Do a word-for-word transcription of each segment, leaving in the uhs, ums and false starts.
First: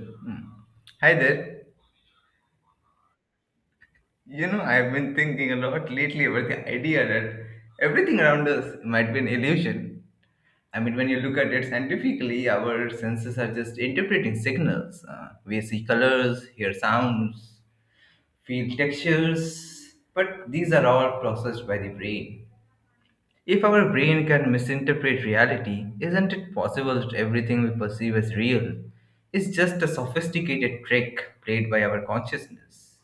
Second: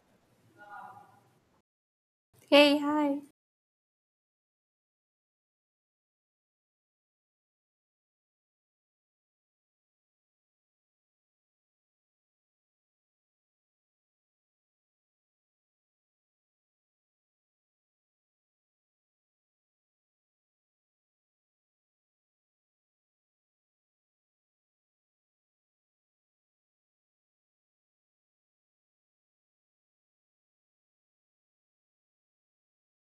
Mm. Hi there. Hey, hi. You know, I've been thinking a lot lately about the idea that everything around us might be an illusion. I mean, when you look at it scientifically, our senses are just interpreting signals. Uh, we see colors, hear sounds, feel textures, but these are all processed by the brain. If our brain can misinterpret reality, isn't it possible that everything we perceive as real is just a sophisticated trick played by our consciousness?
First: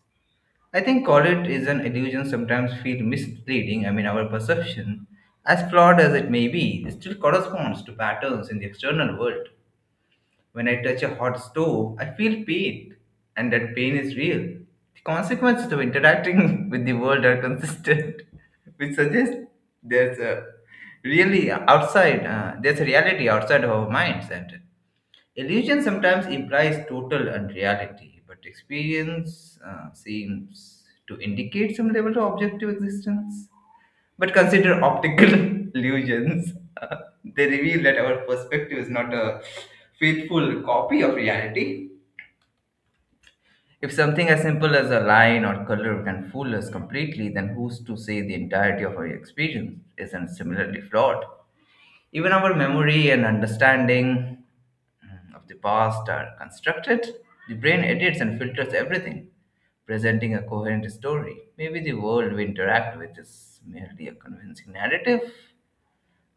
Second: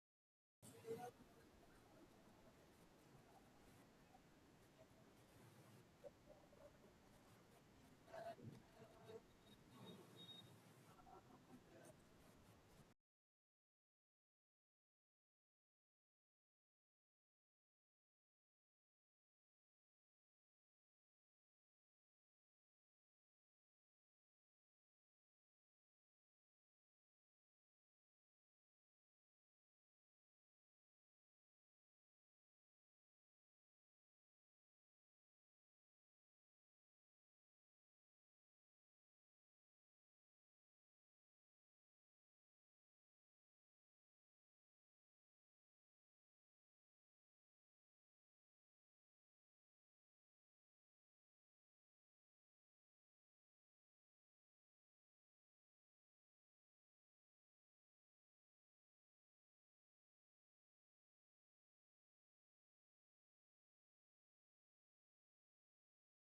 I think college is an illusion sometimes feel misleading. I mean, our perception, as flawed as it may be, still corresponds to patterns in the external world. When I touch a hot stove, I feel pain, and that pain is real. The consequences of interacting with the world are consistent, which suggests there's a really outside, uh, there's a reality outside of our minds. And illusion sometimes implies total unreality, but experience uh, seems to indicate some level of objective existence. But consider optical illusions. They reveal that our perspective is not a faithful copy of reality. If something as simple as a line or color can fool us completely, then who's to say the entirety of our experience isn't similarly flawed? Even our memory and understanding mm, of the past are constructed, the brain edits and filters everything, presenting a coherent story. Maybe the world we interact with is merely a convincing narrative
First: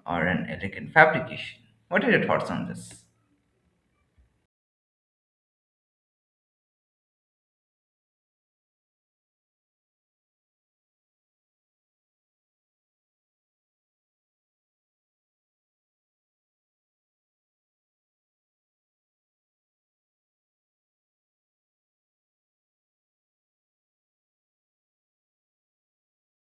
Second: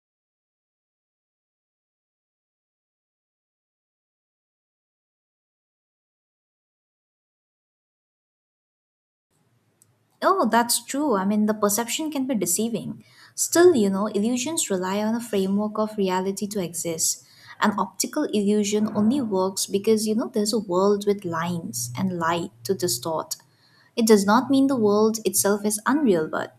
or an elegant fabrication. What are your thoughts on this? Oh, that's true. I mean, the perception can be deceiving. Still, you know, illusions rely on a framework of reality to exist. An optical illusion only works because, you know, there's a world with lines and light to distort. It does not mean the world itself is unreal, but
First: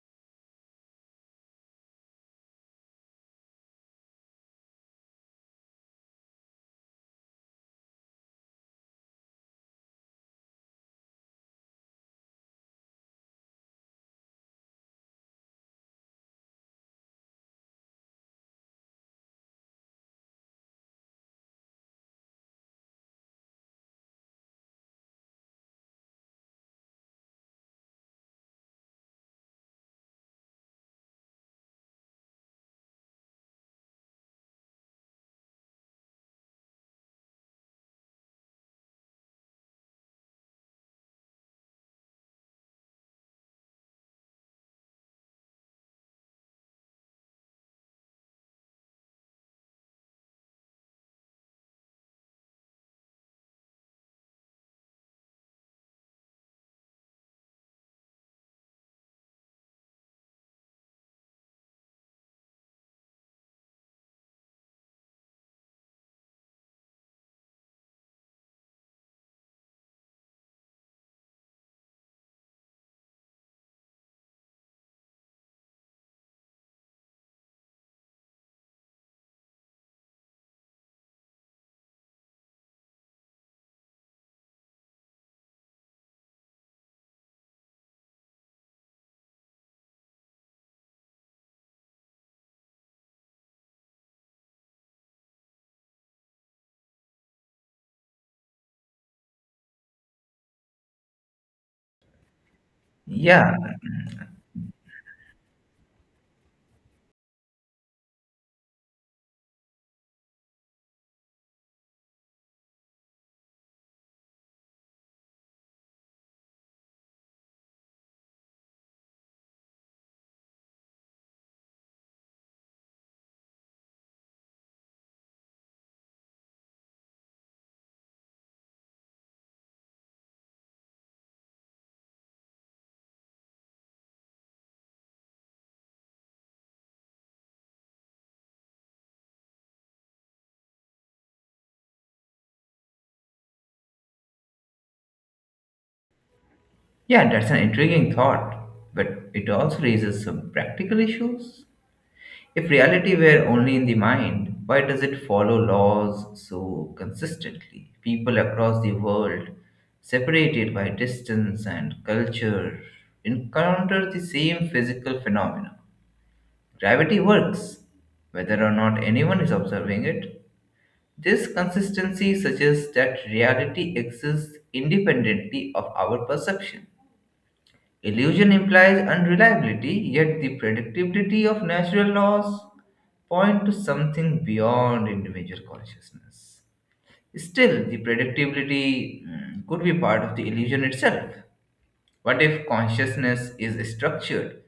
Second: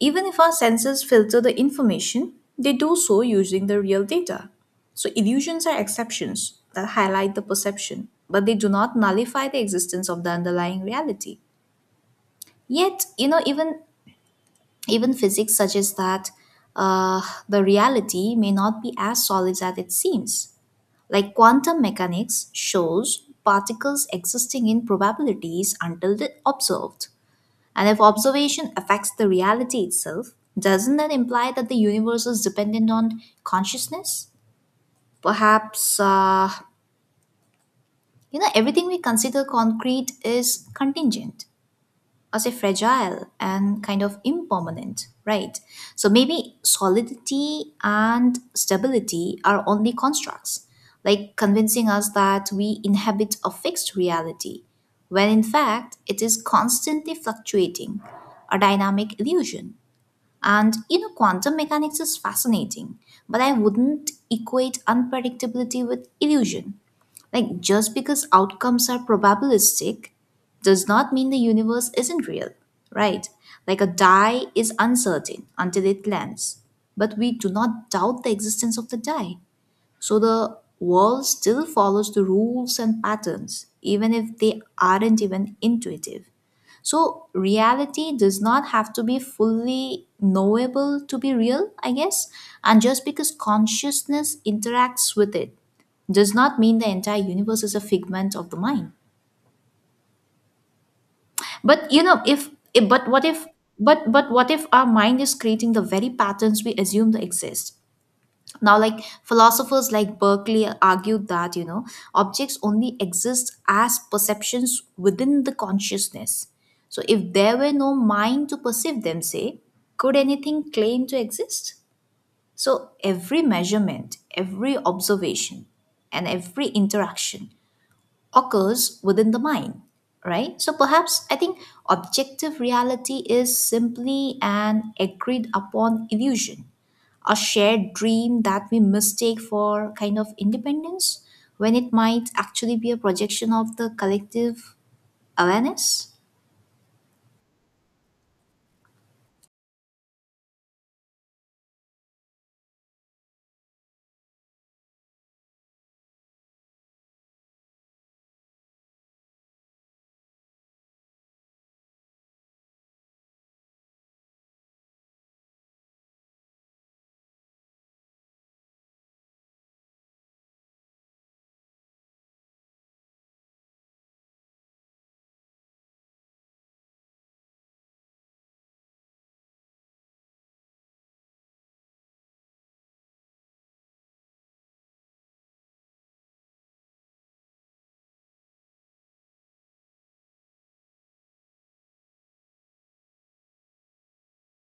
even if our senses filter the information, they do so using the real data. So, illusions are exceptions that highlight the perception, but they do not nullify the existence of the underlying reality. Yet, you know, even even physics suggests that uh, the reality may not be as solid as it seems. Like quantum mechanics shows particles existing in probabilities until they're observed. And if observation affects the reality itself, doesn't that imply that the universe is dependent on consciousness? Perhaps, uh, you know, everything we consider concrete is contingent as a fragile and kind of impermanent, right? So maybe solidity and stability are only constructs, like convincing us that we inhabit a fixed reality, when in fact it is constantly fluctuating, a dynamic illusion. And you know, quantum mechanics is fascinating, but I wouldn't equate unpredictability with illusion. Like, just because outcomes are probabilistic does not mean the universe isn't real, right? Like, a die is uncertain until it lands, but we do not doubt the existence of the die. So the world still follows the rules and patterns, even if they aren't even intuitive. So reality does not have to be fully knowable to be real, I guess. And just because consciousness interacts with it does not mean the entire universe is a figment of the mind. But you know, if, if but what if Yeah, but but what if our mind is creating the very patterns we assume they exist? Now, like philosophers like Berkeley argued that, you know, objects only exist as perceptions within the consciousness. So if there were no mind to perceive them, say, could anything claim to exist? So every measurement, every observation, and every interaction occurs within the mind, right? So perhaps I think objective reality is simply an agreed upon illusion, a shared dream that we mistake for kind of independence when it might actually be a projection of the collective awareness. yeah, that's an intriguing thought, but it also raises some practical issues. If reality were only in the mind, why does it follow laws so consistently? People across the world, separated by distance and culture, encounter the same physical phenomena. Gravity works, whether or not anyone is observing it. This consistency suggests that reality exists independently of our perception. Illusion implies unreliability, yet the predictability of natural laws point to something beyond individual consciousness. Still, the predictability mm, could be part of the illusion itself. What if consciousness is structured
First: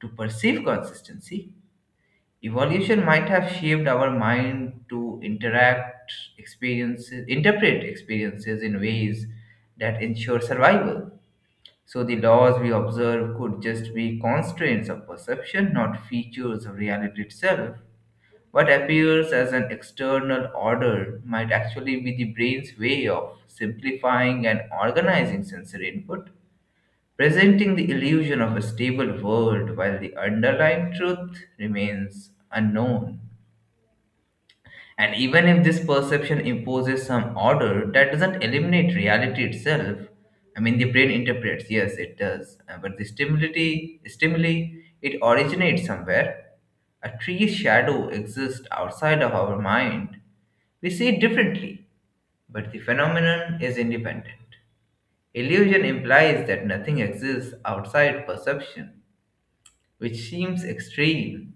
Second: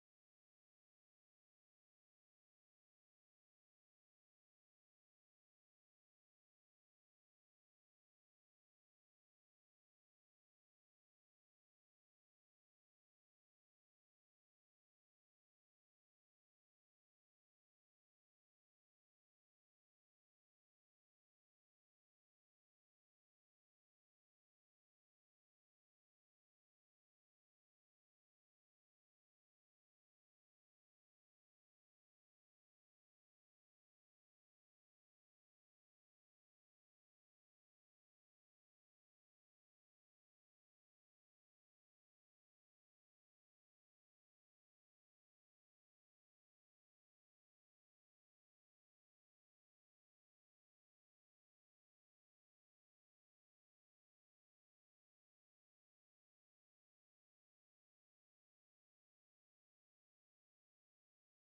to perceive consistency? Evolution might have shaped our mind to interact experiences, interpret experiences in ways that ensure survival. So the laws we observe could just be constraints of perception, not features of reality itself. What appears as an external order might actually be the brain's way of simplifying and organizing sensory input, presenting the illusion of a stable world while the underlying truth remains unknown. And even if this perception imposes some order, that doesn't eliminate reality itself. I mean, the brain interprets, yes, it does. Uh, But the stimuli, stimuli, it originates somewhere. A tree's shadow exists outside of our mind. We see it differently, but the phenomenon is independent. Illusion implies that nothing exists outside perception which seems extreme.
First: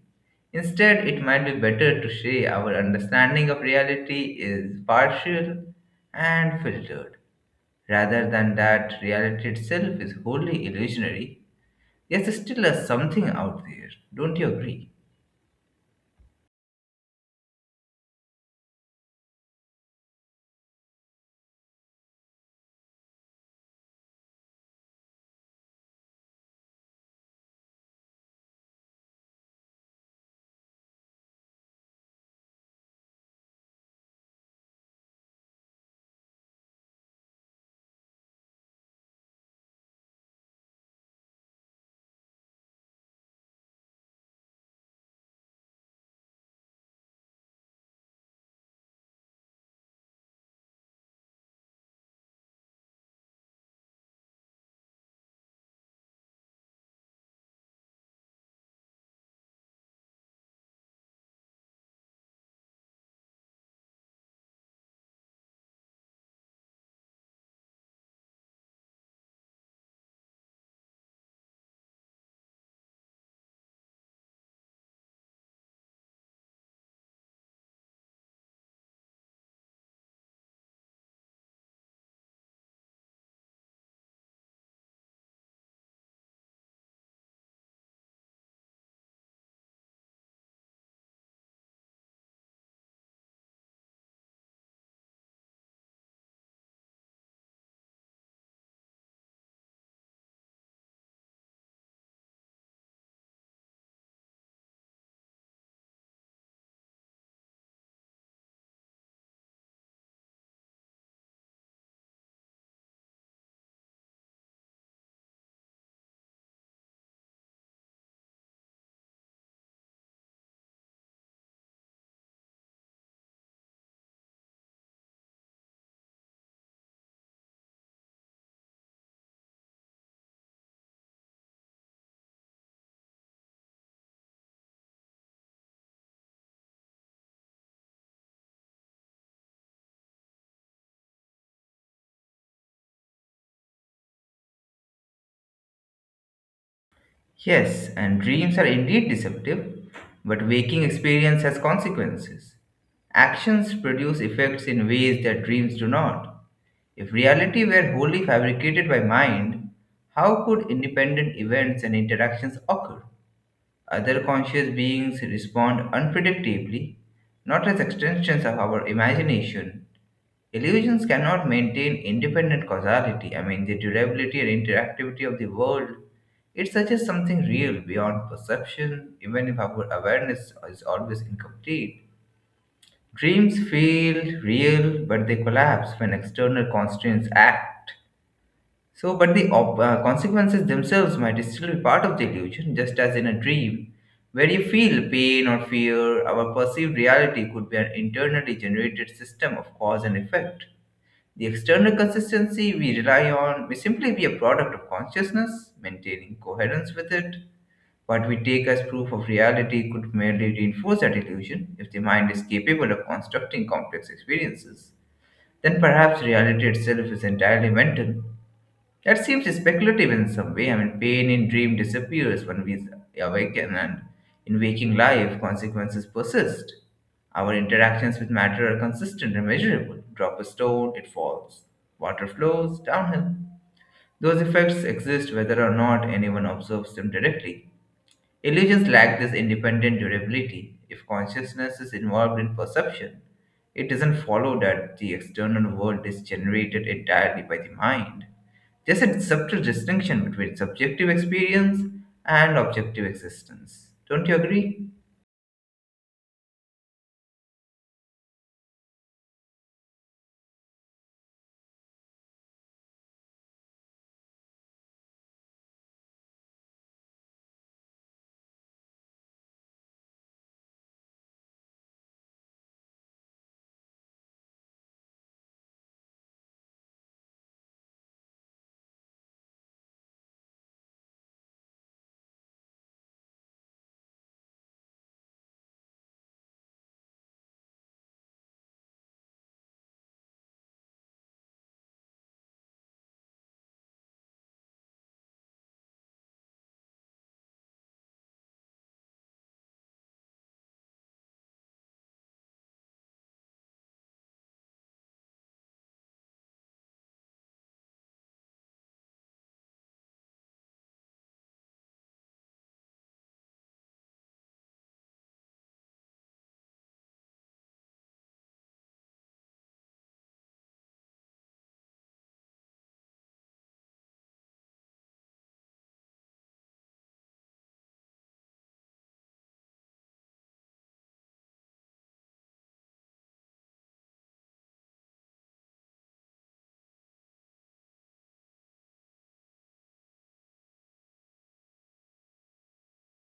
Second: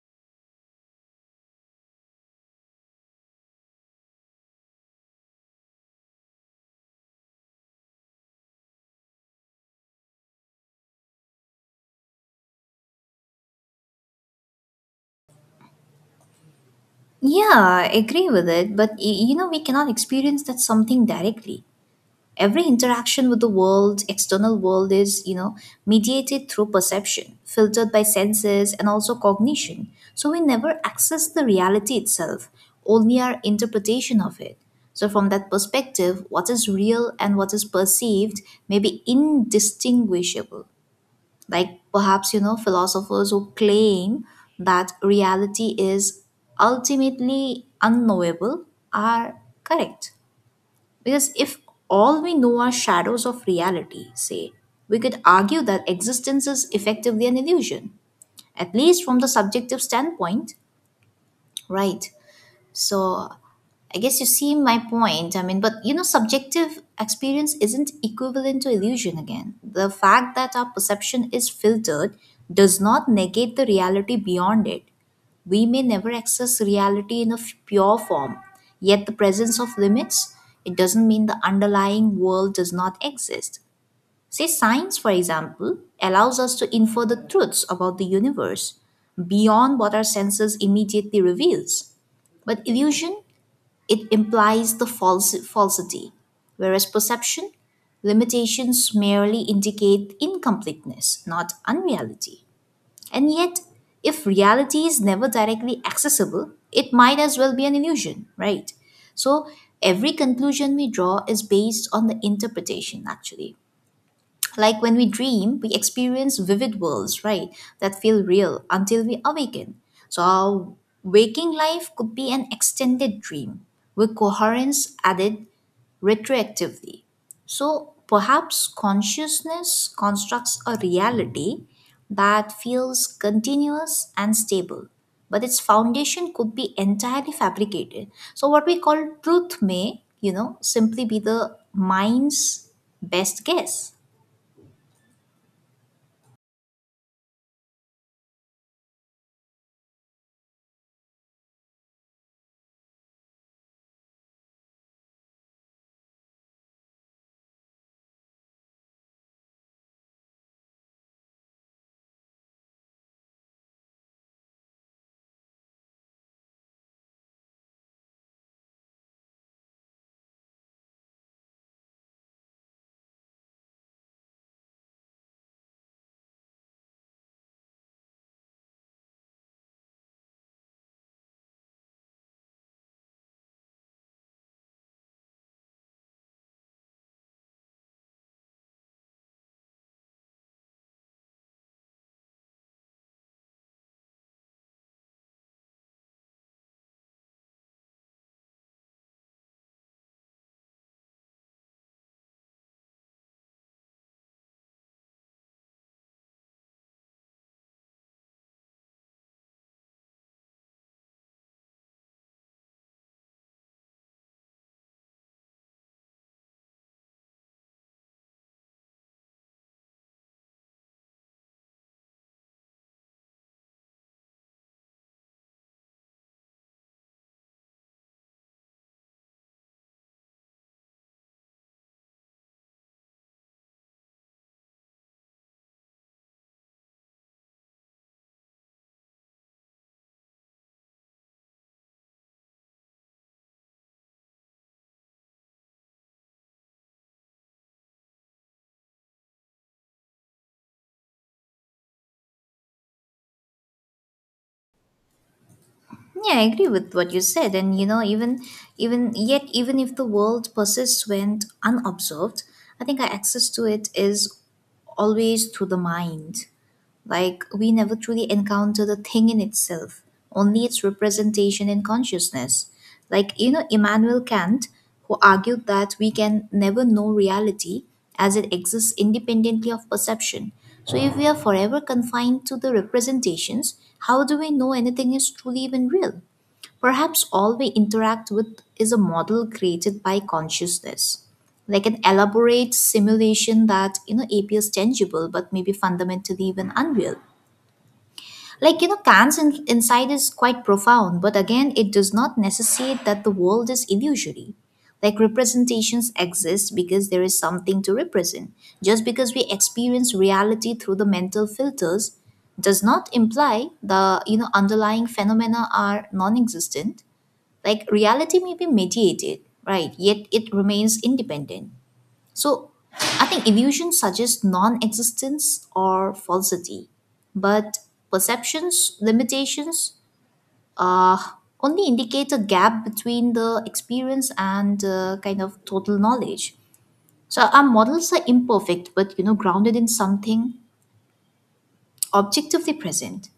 Instead, it might be better to say our understanding of reality is partial and filtered, rather than that reality itself is wholly illusionary. Yes, there's still a something out there, don't you agree? Yeah, I agree with it, but y- you know, we cannot experience that something directly. Every interaction with the world, external world, is, you know, mediated through perception, filtered by senses and also cognition. So we never access the reality itself, only our interpretation of it. So from that perspective, what is real and what is perceived may be indistinguishable. Like perhaps, you know, philosophers who claim that reality is ultimately unknowable are correct, because if all we know are shadows of reality, say, we could argue that existence is effectively an illusion, at least from the subjective standpoint, right? So I guess you see my point. I mean, but you know, subjective experience isn't equivalent to illusion again. The fact that our perception is filtered does not negate the reality beyond it. We may never access reality in a f- pure form, yet the presence of limits, it doesn't mean the underlying world does not exist. Say, science, for example, allows us to infer the truths about the universe beyond what our senses immediately reveals. But illusion, it implies the false- falsity, whereas perception limitations merely indicate incompleteness, not unreality. And yet, if reality is never directly accessible, it might as well be an illusion, right? So, every conclusion we draw is based on the interpretation, actually. Like when we dream, we experience vivid worlds, right, that feel real until we awaken. So our waking life could be an extended dream with coherence added retroactively. So perhaps consciousness constructs a reality that feels continuous and stable, but its foundation could be entirely fabricated. So what we call truth may, you know, simply be the mind's best guess. Yes, and dreams are indeed deceptive, but waking experience has consequences. Actions produce effects in ways that dreams do not. If reality were wholly fabricated by mind, how could independent events and interactions occur? Other conscious beings respond unpredictably, not as extensions of our imagination. Illusions cannot maintain independent causality. I mean, the durability and interactivity of the world. It suggests something real beyond perception, even if our awareness is always incomplete. Dreams feel real, but they collapse when external constraints act. So, but the op- uh, consequences themselves might still be part of the illusion, just as in a dream, where you feel pain or fear, our perceived reality could be an internally generated system of cause and effect. The external consistency we rely on may simply be a product of consciousness, maintaining coherence with it. What we take as proof of reality could merely reinforce that illusion. If the mind is capable of constructing complex experiences, then perhaps reality itself is entirely mental that seems speculative in some way. I mean, pain in dream disappears when we awaken, and in waking life, consequences persist. Our interactions with matter are consistent and measurable. Drop a stone, it falls. Water flows downhill. Those effects exist whether or not anyone observes them directly. Illusions lack this independent durability. If consciousness is involved in perception, it doesn't follow that the external world is generated entirely by the mind. There's a subtle distinction between subjective experience and objective existence. Don't you agree? Yeah, I agree with what you said. And you know, even even yet, even if the world persists when unobserved, I think our access to it is always through the mind. Like we never truly encounter the thing in itself, only its representation in consciousness. Like, you know, Immanuel Kant, who argued that we can never know reality as it exists independently of perception. So if we are forever confined to the representations, how do we know anything is truly even real? Perhaps all we interact with is a model created by consciousness, like an elaborate simulation that, you know, appears tangible but maybe fundamentally even unreal. Like you know, Kant's in- insight is quite profound, but again, it does not necessitate that the world is illusory. Like representations exist because there is something to represent. Just because we experience reality through the mental filters does not imply the, you know, underlying phenomena are non-existent. Like reality may be mediated, right? Yet it remains independent. So I think illusion suggests non existence or falsity, but perceptions, limitations, uh, only indicate a gap between the experience and uh, kind of total knowledge. So our models are imperfect, but you know, grounded in something objectively present.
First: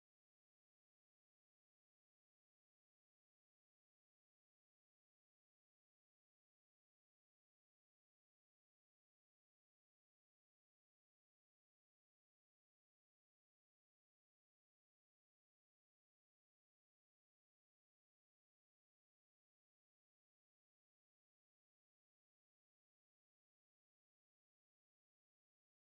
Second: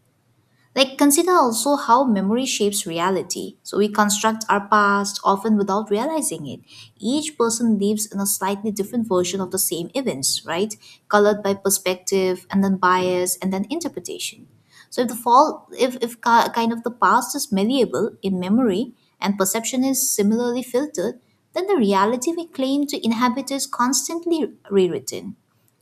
Like, consider also how memory shapes reality. So, we construct our past often without realizing it. Each person lives in a slightly different version of the same events, right? Colored by perspective and then bias and then interpretation. So, if the fall, if, if ki- kind of the past is malleable in memory and perception is similarly filtered, then the reality we claim to inhabit is constantly rewritten,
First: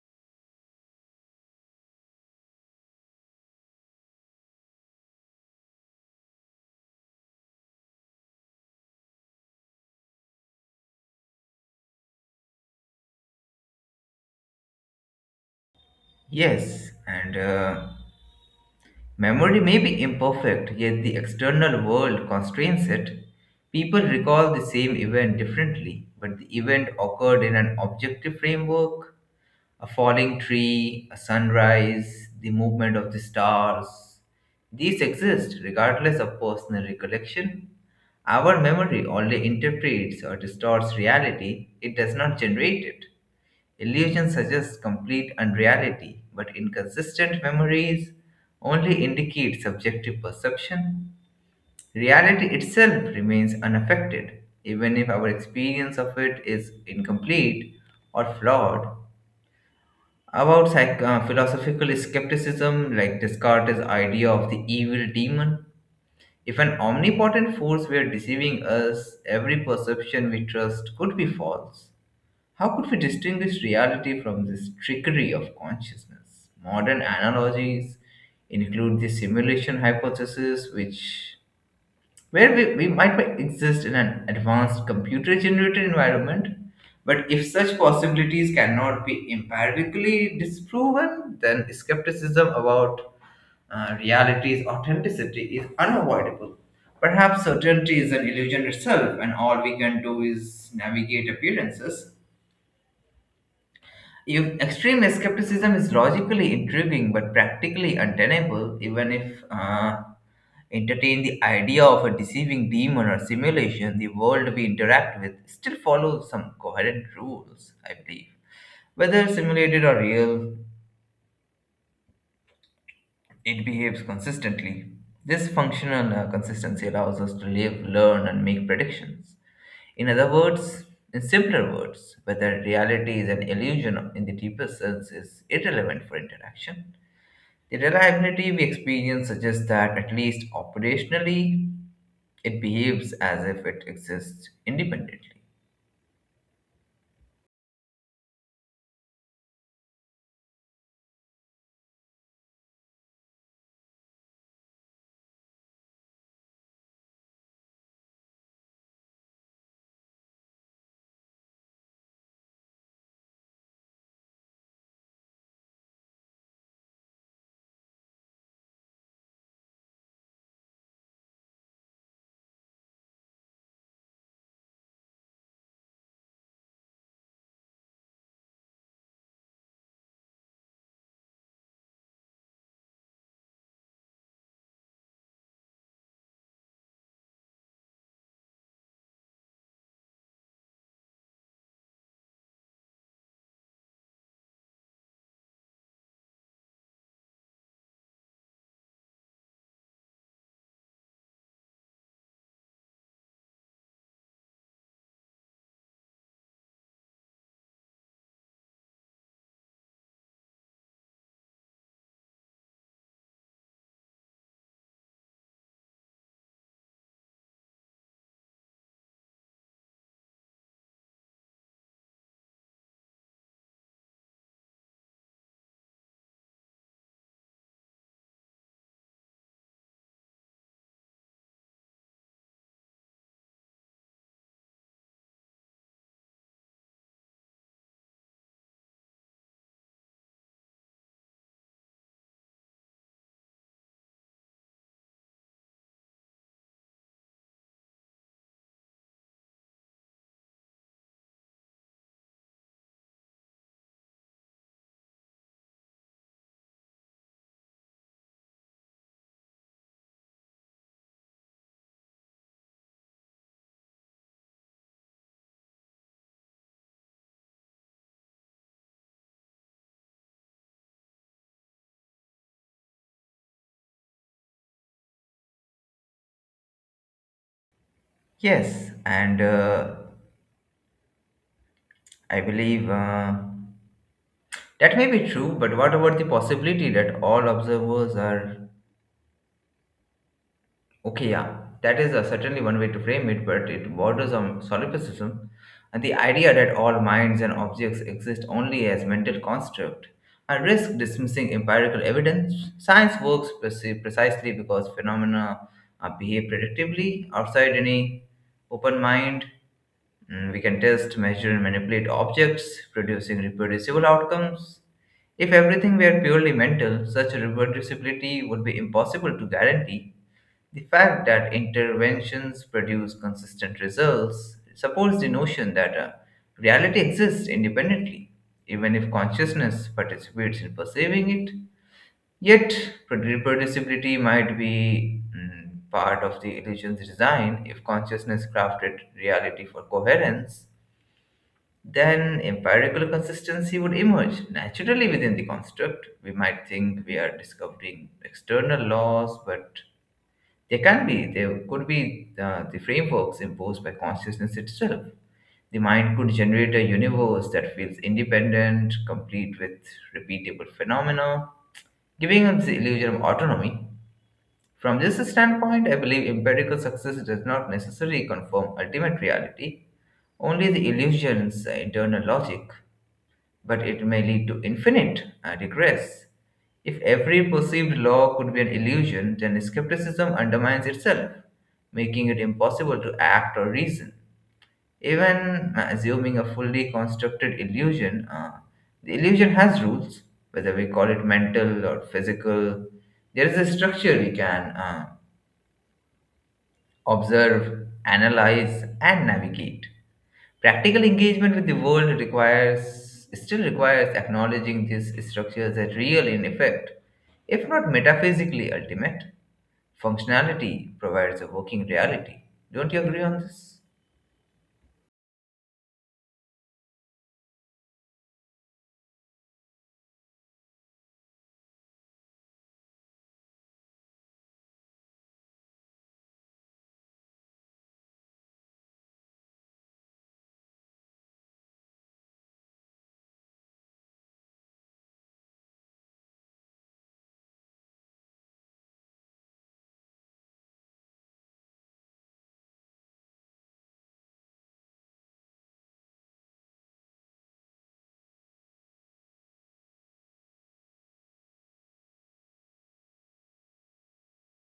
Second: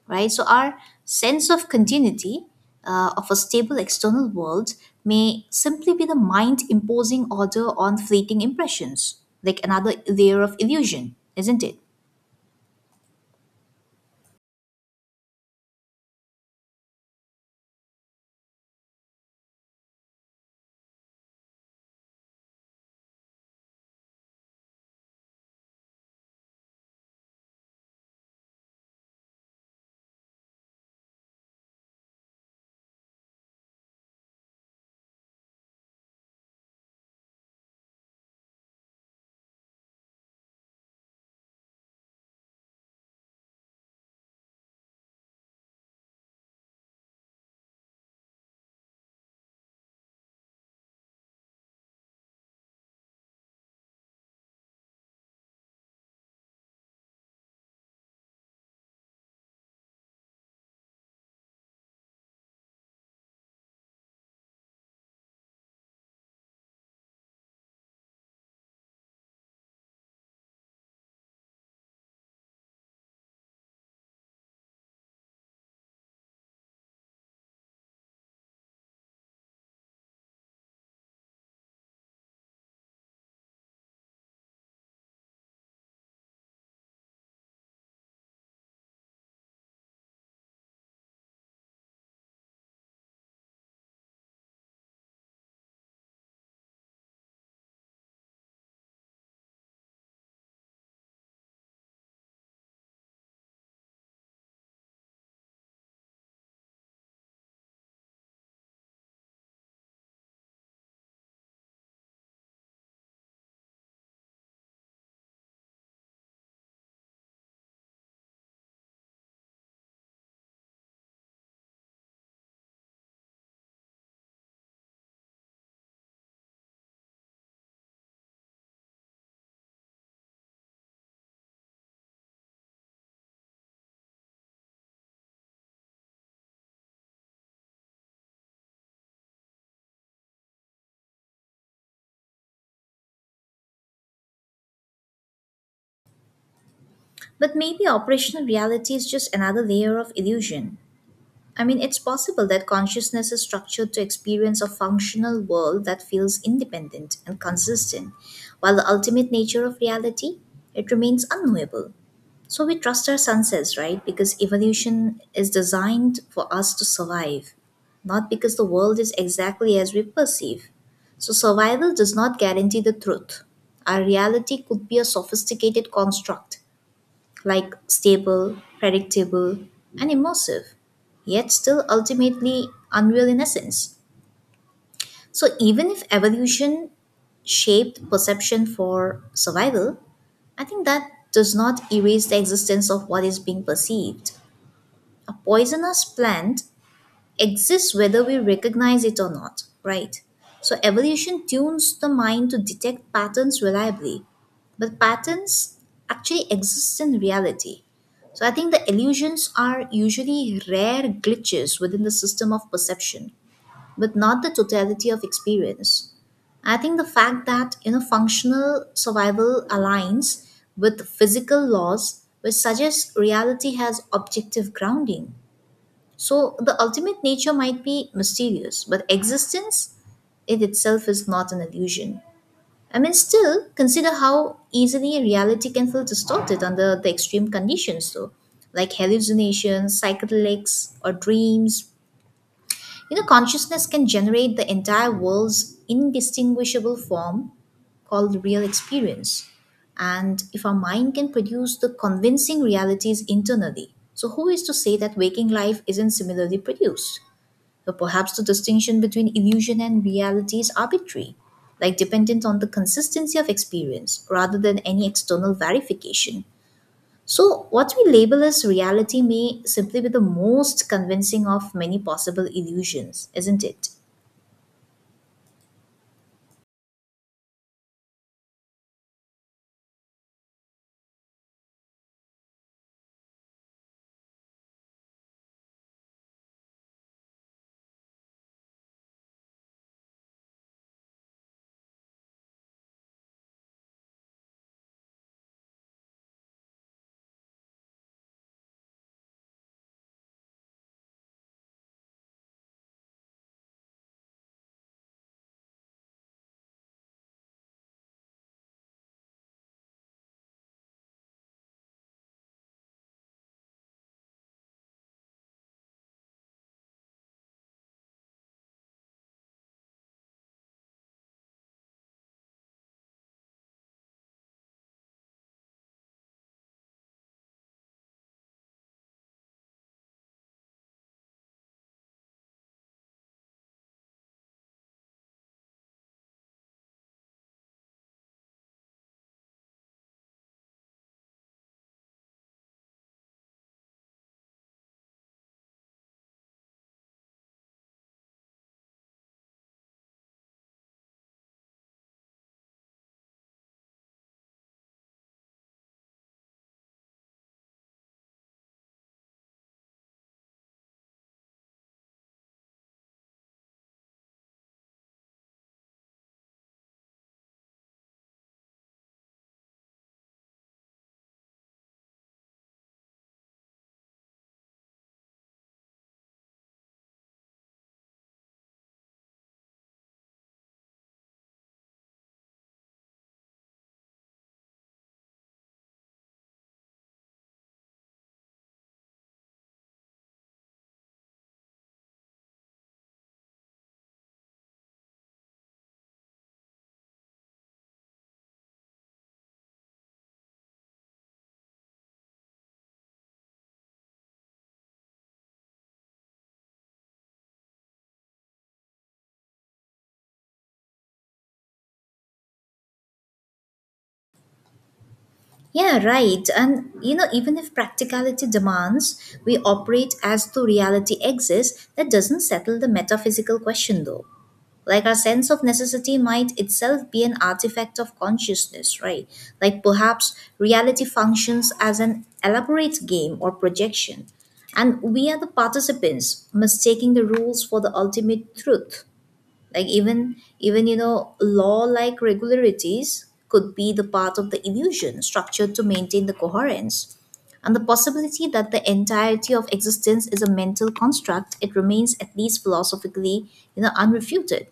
right? So our sense of continuity, uh, of a stable external world, may simply be the mind imposing order on fleeting impressions, like another layer of illusion, isn't it? Yes, and uh, memory may be imperfect, yet the external world constrains it. People recall the same event differently, but the event occurred in an objective framework a falling tree, a sunrise, the movement of the stars. These exist regardless of personal recollection. Our memory only interprets or distorts reality, it does not generate it. Illusion suggests complete unreality, but inconsistent memories only indicate subjective perception. Reality itself remains unaffected, even if our experience of it is incomplete or flawed. About psych- uh, philosophical skepticism, like Descartes' idea of the evil demon, if an omnipotent force were deceiving us, every perception we trust could be false. How could we distinguish reality from this trickery of consciousness? Modern analogies include the simulation hypothesis, which where we, we might be- exist in an advanced computer generated environment. But if such possibilities cannot be empirically disproven, then skepticism about uh, reality's authenticity is unavoidable. Perhaps certainty is an illusion itself, and all we can do is navigate appearances. If extreme skepticism is logically intriguing but practically untenable, even if uh, entertain the idea of a deceiving demon or simulation, the world we interact with still follows some coherent rules, I believe. Whether simulated or real, it behaves consistently. This functional uh, consistency allows us to live, learn, and make predictions. In other words, in simpler words, whether reality is an illusion in the deepest sense is irrelevant for interaction. The reliability we experience suggests that, at least operationally, it behaves as if it exists independently. But maybe operational reality is just another layer of illusion. I mean, it's possible that consciousness is structured to experience a functional world that feels independent and consistent, while the ultimate nature of reality, it remains unknowable. So we trust our senses, right? Because evolution is designed for us to survive, not because the world is exactly as we perceive. So survival does not guarantee the truth. Our reality could be a sophisticated construct, like stable, predictable, and immersive, yet still ultimately unreal in essence. So, even if evolution shaped perception for survival, I think that does not erase the existence of what is being perceived. A poisonous plant exists whether we recognize it or not, right? So evolution tunes the mind to detect patterns reliably, but patterns actually exist in reality. So I think the illusions are usually rare glitches within the system of perception, but not the totality of experience. I think the fact that, you know, functional survival aligns with physical laws, which suggests reality has objective grounding. So the ultimate nature might be mysterious, but existence, it itself is not an illusion. I mean, still, consider how easily reality can feel distorted under the extreme conditions, though, like hallucinations, psychedelics, or dreams. You know, consciousness can generate the entire world's indistinguishable form called real experience. And if our mind can produce the convincing realities internally, so who is to say that waking life isn't similarly produced? So perhaps the distinction between illusion and reality is arbitrary, like dependent on the consistency of experience rather than any external verification. So, what we label as reality may simply be the most convincing of many possible illusions, isn't it? Yes, and uh, I believe uh, that may be true, but what about the possibility that all observers are okay, yeah, that is uh, certainly one way to frame it, but it borders on solipsism and the idea that all minds and objects exist only as mental construct. I risk dismissing empirical evidence. Science works preci- precisely because phenomena uh, behave predictively outside any open mind. Mm, we can test, measure, and manipulate objects, producing reproducible outcomes. If everything were purely mental, such reproducibility would be impossible to guarantee. The fact that interventions produce consistent results supports the notion that uh, reality exists independently, even if consciousness participates in perceiving it. Yet, reproducibility might be mm, part of the illusion's design. If consciousness crafted reality for coherence, then empirical consistency would emerge naturally within the construct. We might think we are discovering external laws, but they can be. There could be the, the frameworks imposed by consciousness itself. The mind could generate a universe that feels independent, complete with repeatable phenomena, giving us the illusion of autonomy. From this standpoint, I believe empirical success does not necessarily confirm ultimate reality, only the illusion's internal logic but it may lead to infinite uh, regress. If every perceived law could be an illusion, then skepticism undermines itself, making it impossible to act or reason. Even uh, assuming a fully constructed illusion, uh, the illusion has rules, whether we call it mental or physical. There is a structure we can uh, observe, analyze, and navigate. Practical engagement with the world requires still requires acknowledging these structures as real in effect, if not metaphysically ultimate. Functionality provides a working reality. Don't you agree on this? Yeah, right. And you know, even if practicality demands, we operate as though reality exists, that doesn't settle the metaphysical question though. Like our sense of necessity might itself be an artifact of consciousness, right? Like perhaps reality functions as an elaborate game or projection, and we are the participants mistaking the rules for the ultimate truth. Like even even you know law-like regularities could be the part of the illusion structured to maintain the coherence, and the possibility that the entirety of existence is a mental construct, it remains at least philosophically, you know, unrefuted.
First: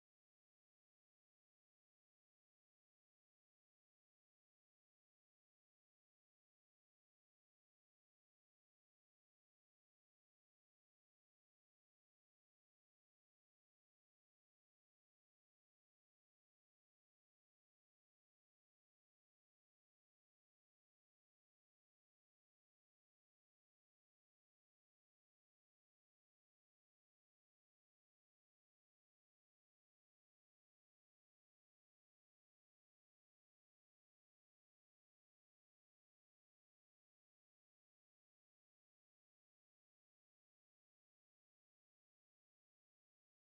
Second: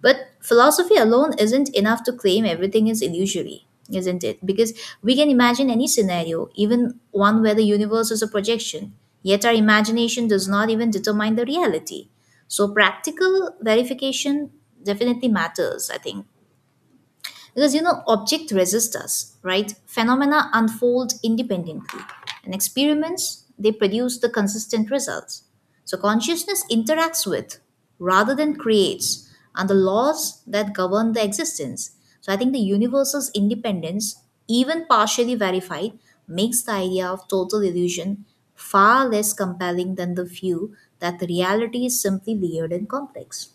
But philosophy alone isn't enough to claim everything is illusory, isn't it? Because we can imagine any scenario, even one where the universe is a projection, yet our imagination does not even determine the reality. So, practical verification definitely matters, I think. Because you know, object resist us, right? Phenomena unfold independently, and experiments they produce the consistent results. So consciousness interacts with rather than creates, and the laws that govern the existence. So I think the universe's independence, even partially verified, makes the idea of total illusion far less compelling than the view that the reality is simply layered and complex.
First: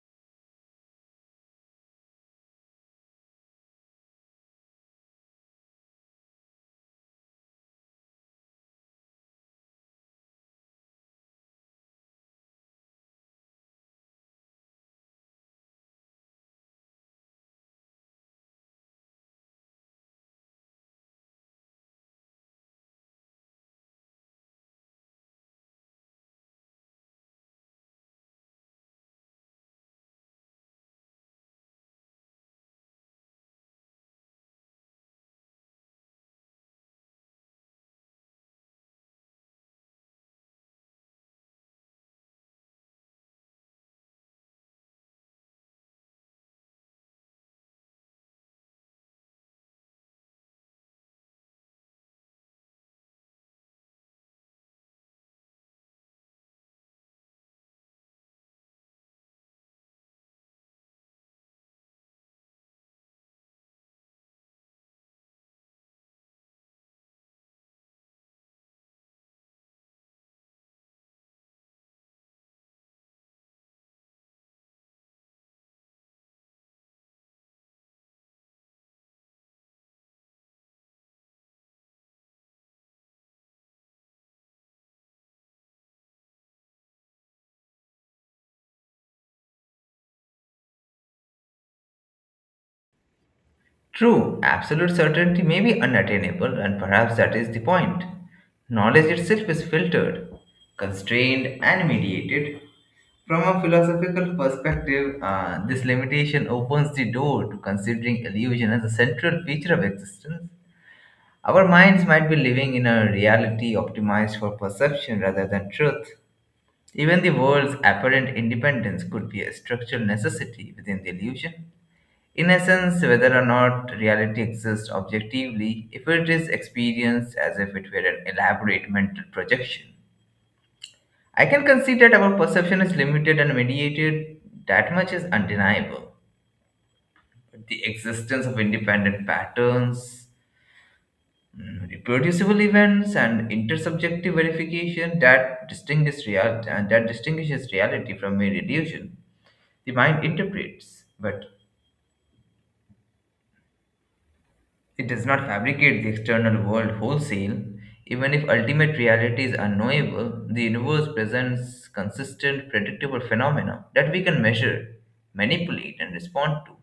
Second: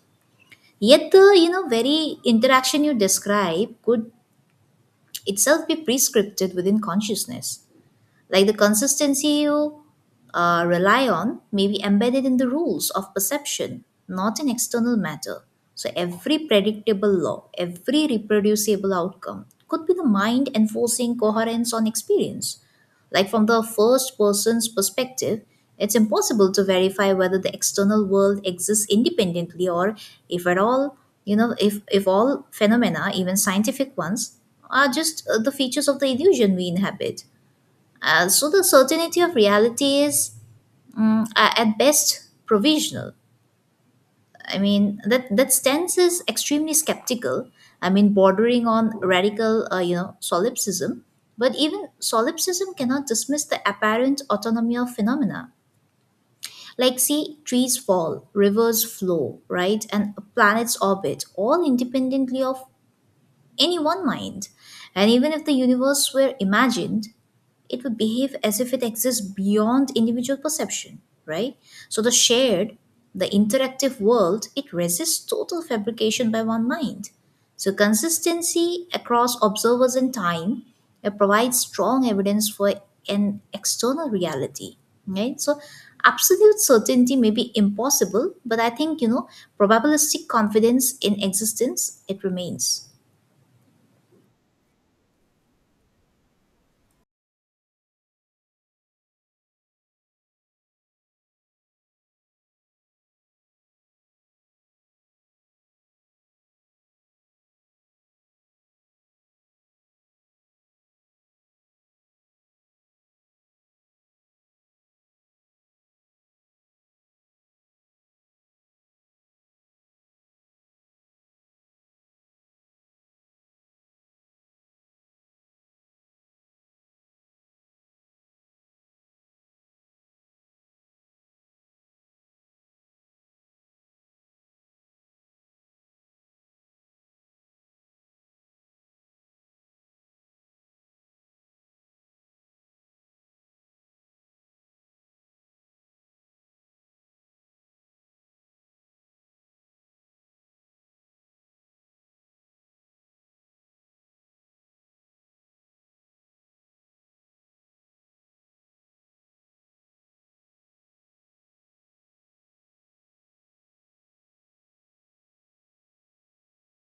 Yet the, you know, very interaction you describe could itself be prescripted within consciousness. Like the consistency you uh, rely on may be embedded in the rules of perception, not in external matter. So every predictable law, every reproducible outcome could be the mind enforcing coherence on experience. Like from the first person's perspective, it's impossible to verify whether the external world exists independently or if at all, you know, if, if all phenomena, even scientific ones, are just uh, the features of the illusion we inhabit. Uh, so the certainty of reality is mm, a- at best provisional. I mean that that stance is extremely skeptical. I mean bordering on radical, uh, you know, solipsism. But even solipsism cannot dismiss the apparent autonomy of phenomena. Like, see, trees fall, rivers flow, right? And planets orbit, all independently of any one mind. And even if the universe were imagined, it would behave as if it exists beyond individual perception, right? So the shared, the interactive world, it resists total fabrication by one mind. So consistency across observers and time it provides strong evidence for an external reality, right? So absolute certainty may be impossible, but I think you know probabilistic confidence in existence it remains. True, absolute certainty may be unattainable, and perhaps that is the point. Knowledge itself is filtered, constrained, and mediated. From a philosophical perspective, uh, this limitation opens the door to considering illusion as a central feature of existence. Our minds might be living in a reality optimized for perception rather than truth. Even the world's apparent independence could be a structural necessity within the illusion. In essence, whether or not reality exists objectively, if it is experienced as if it were an elaborate mental projection, I can concede that our perception is limited and mediated. That much is undeniable. But the existence of independent patterns, mm, reproducible events, and intersubjective verification that distinguishes, real- that distinguishes reality from mere illusion the mind interprets. But it does not fabricate the external world wholesale. Even if ultimate reality is unknowable, the universe presents consistent, predictable phenomena that we can measure, manipulate, and respond to.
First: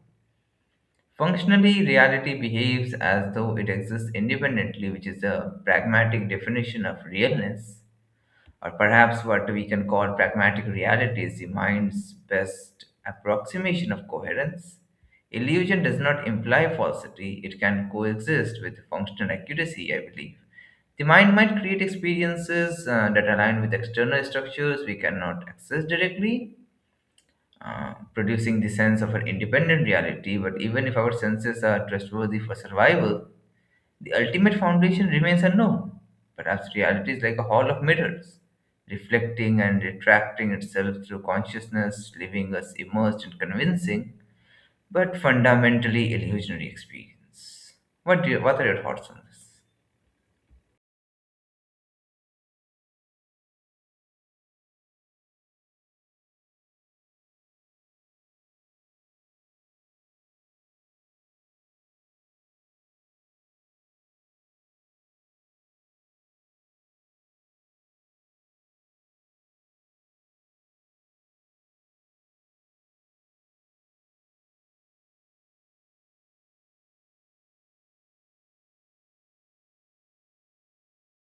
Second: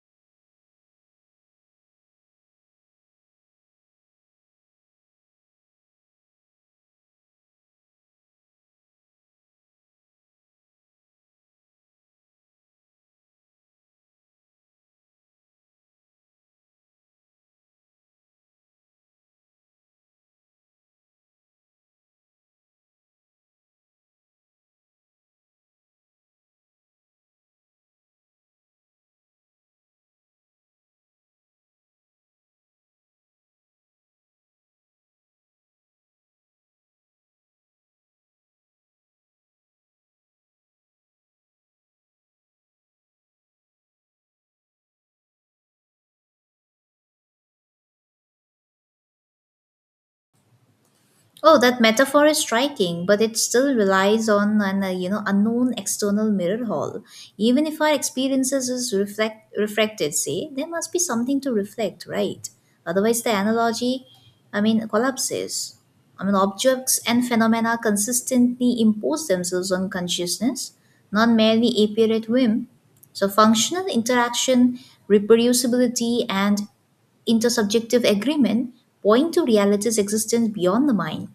Functionally, reality behaves as though it exists independently, which is a pragmatic definition of realness or perhaps what we can call pragmatic reality is the mind's best approximation of coherence. Illusion does not imply falsity, it can coexist with functional accuracy, I believe. The mind might create experiences uh, that align with external structures we cannot access directly, uh, producing the sense of an independent reality. But even if our senses are trustworthy for survival, the ultimate foundation remains unknown. Perhaps reality is like a hall of mirrors, reflecting and retracting itself through consciousness, leaving us immersed in convincing but fundamentally illusionary experience. What, do you, what are your thoughts on this? Oh, that metaphor is striking, but it still relies on an uh, you know unknown external mirror hall. Even if our experiences is reflect refracted, say there must be something to reflect, right? Otherwise, the analogy, I mean, collapses. I mean, objects and phenomena consistently impose themselves on consciousness, not merely appear at whim. So, functional interaction, reproducibility, and intersubjective agreement point to reality's existence beyond the mind.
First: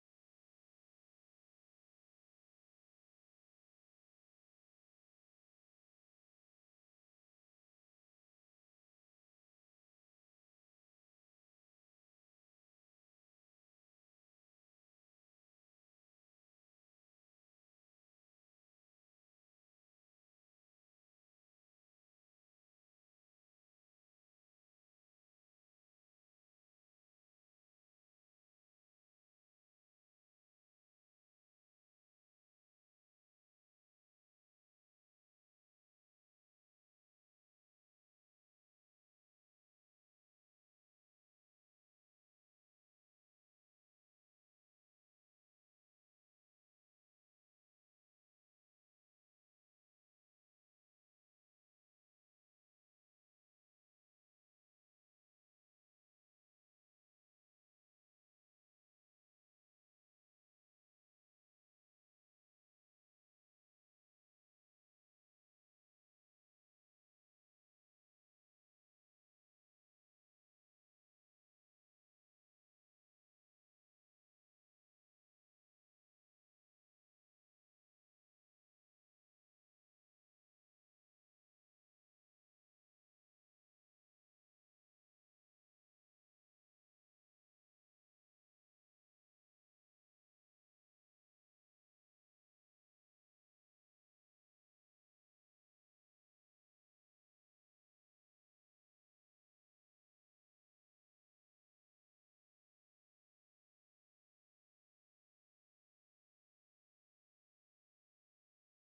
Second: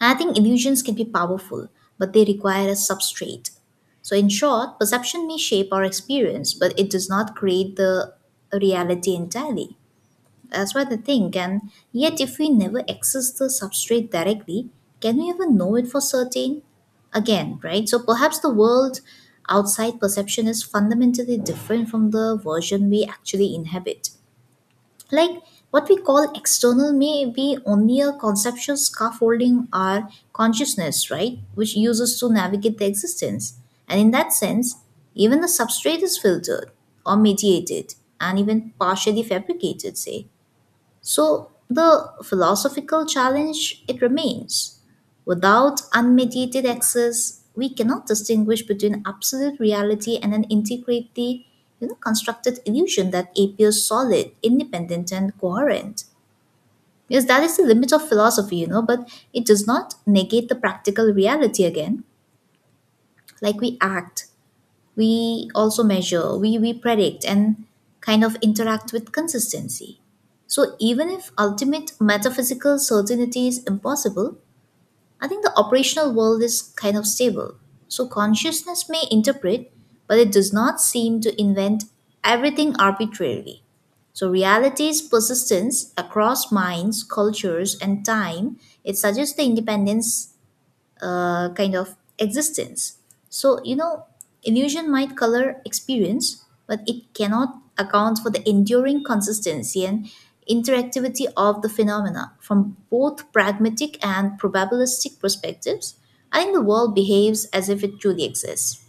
I think illusions can be powerful, but they require a substrate. So, in short, perception may shape our experience, but it does not create the reality entirely. That's what I think. And yet, if we never access the substrate directly, can we even know it for certain? Again, right? So, perhaps the world outside perception is fundamentally different from the version we actually inhabit, like what we call external may be only a conceptual scaffolding our consciousness, right, which uses to navigate the existence, and in that sense even the substrate is filtered or mediated and even partially fabricated, say, so the philosophical challenge it remains. Without unmediated access, we cannot distinguish between absolute reality and an integrity, you know, constructed illusion that appears solid, independent, and coherent. Yes, that is the limit of philosophy, you know, but it does not negate the practical reality again. Like we act, we also measure, we, we predict, and kind of interact with consistency. So, even if ultimate metaphysical certainty is impossible, I think the operational world is kind of stable. So, consciousness may interpret, but it does not seem to invent everything arbitrarily. So, reality's persistence across minds, cultures, and time, it suggests the independence uh, kind of existence. So, you know, illusion might color experience, but it cannot account for the enduring consistency and interactivity of the phenomena from both pragmatic and probabilistic perspectives. I think the world behaves as if it truly exists.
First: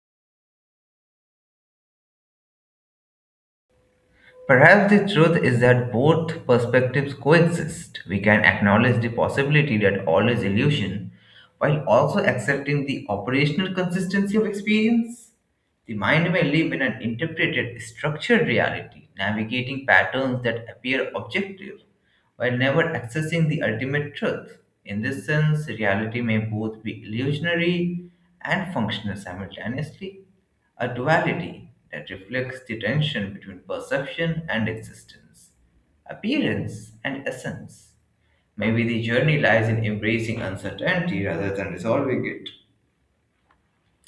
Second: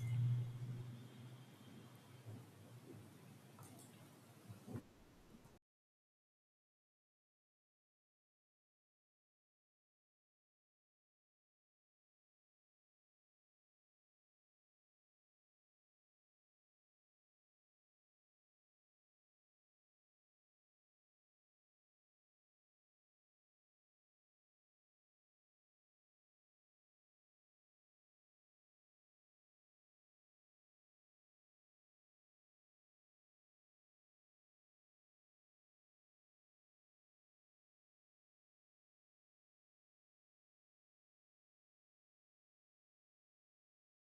Perhaps the truth is that both perspectives coexist. We can acknowledge the possibility that all is illusion while also accepting the operational consistency of experience. The mind may live in an interpreted, structured reality, navigating patterns that appear objective while never accessing the ultimate truth. In this sense, reality may both be illusionary and functional simultaneously, a duality that reflects the tension between perception and existence, appearance and essence. Maybe the journey lies in embracing uncertainty rather than resolving it.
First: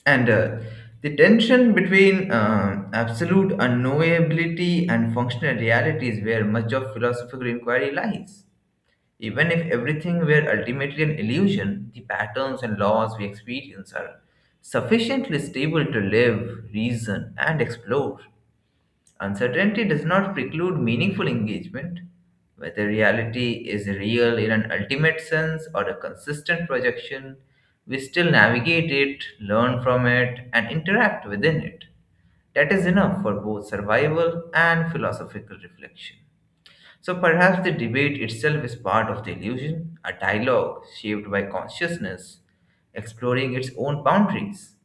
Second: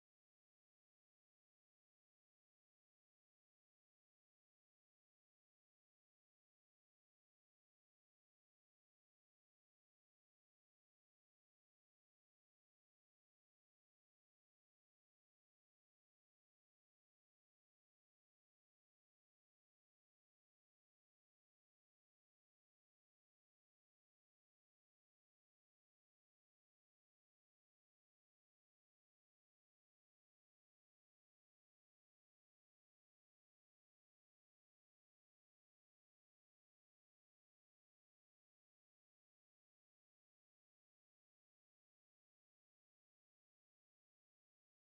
And uh, the tension between uh, absolute unknowability and functional reality is where much of philosophical inquiry lies. Even if everything were ultimately an illusion, the patterns and laws we experience are sufficiently stable to live, reason, and explore. Uncertainty does not preclude meaningful engagement, whether reality is real in an ultimate sense or a consistent projection. We still navigate it, learn from it, and interact within it. That is enough for both survival and philosophical reflection. So perhaps the debate itself is part of the illusion, a dialogue shaped by consciousness, exploring its own boundaries.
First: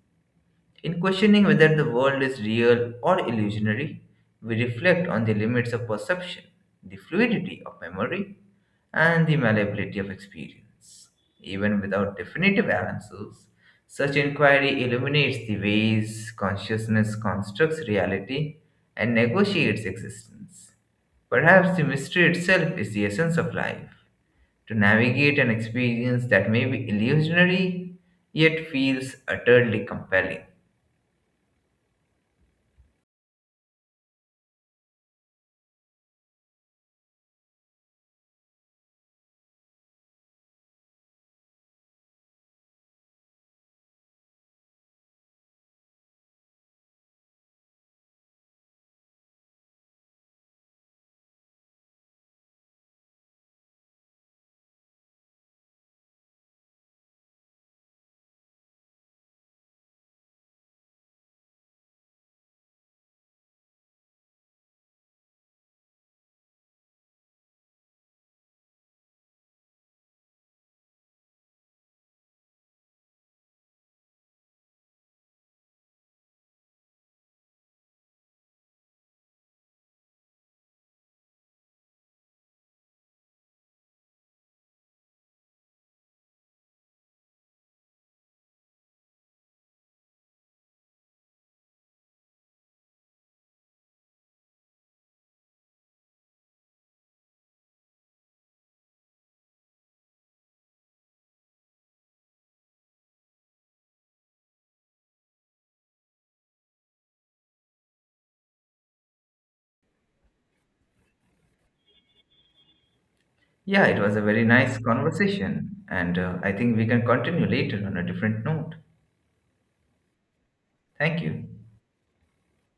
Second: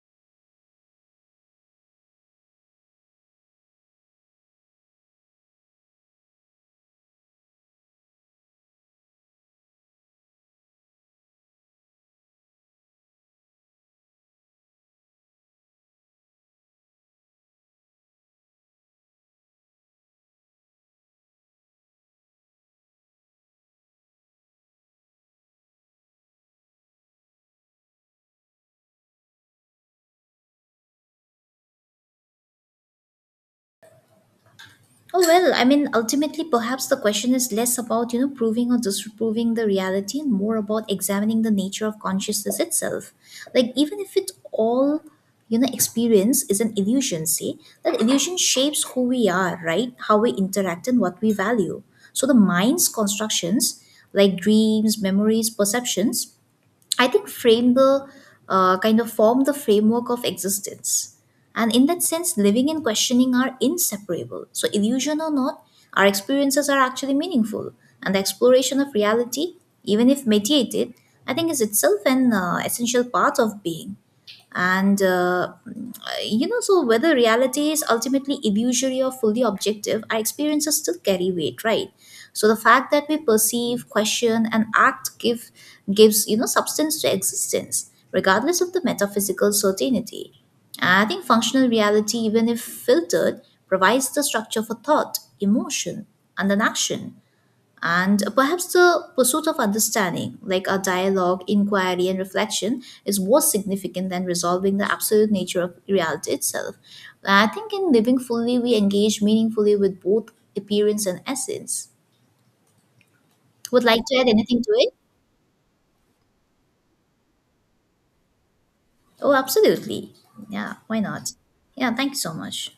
In questioning whether the world is real or illusionary, we reflect on the limits of perception, the fluidity of memory, and the malleability of experience. Even without definitive answers, such inquiry illuminates the ways consciousness constructs reality and negotiates existence. Perhaps the mystery itself is the essence of life to navigate an experience that may be illusionary yet feels utterly compelling. Oh well, I mean, ultimately, perhaps the question is less about you know proving or disproving the reality, and more about examining the nature of consciousness itself. Like even if it all, you know experience is an illusion, see that illusion shapes who we are, right? How we interact and what we value. So the mind's constructions, like dreams, memories, perceptions, I think frame the uh, kind of form the framework of existence. And in that sense, living and questioning are inseparable. So, illusion or not, our experiences are actually meaningful. And the exploration of reality, even if mediated, I think is itself an uh, essential part of being, and uh, you know so whether reality is ultimately illusory or fully objective, our experiences still carry weight, right? So the fact that we perceive, question, and act give gives you know substance to existence regardless of the metaphysical certainty. I think functional reality, even if filtered, provides the structure for thought, emotion, and an action, and perhaps the pursuit of understanding, like a dialogue, inquiry, and reflection, is more significant than resolving the absolute nature of reality itself. I think in living fully, we engage meaningfully with both appearance and essence. Would Yeah, it like was to a add very anything to nice it? conversation, and uh, I think we can continue later on a different note. Oh, absolutely. Yeah, why Thank not? you. Yeah, thank you so much.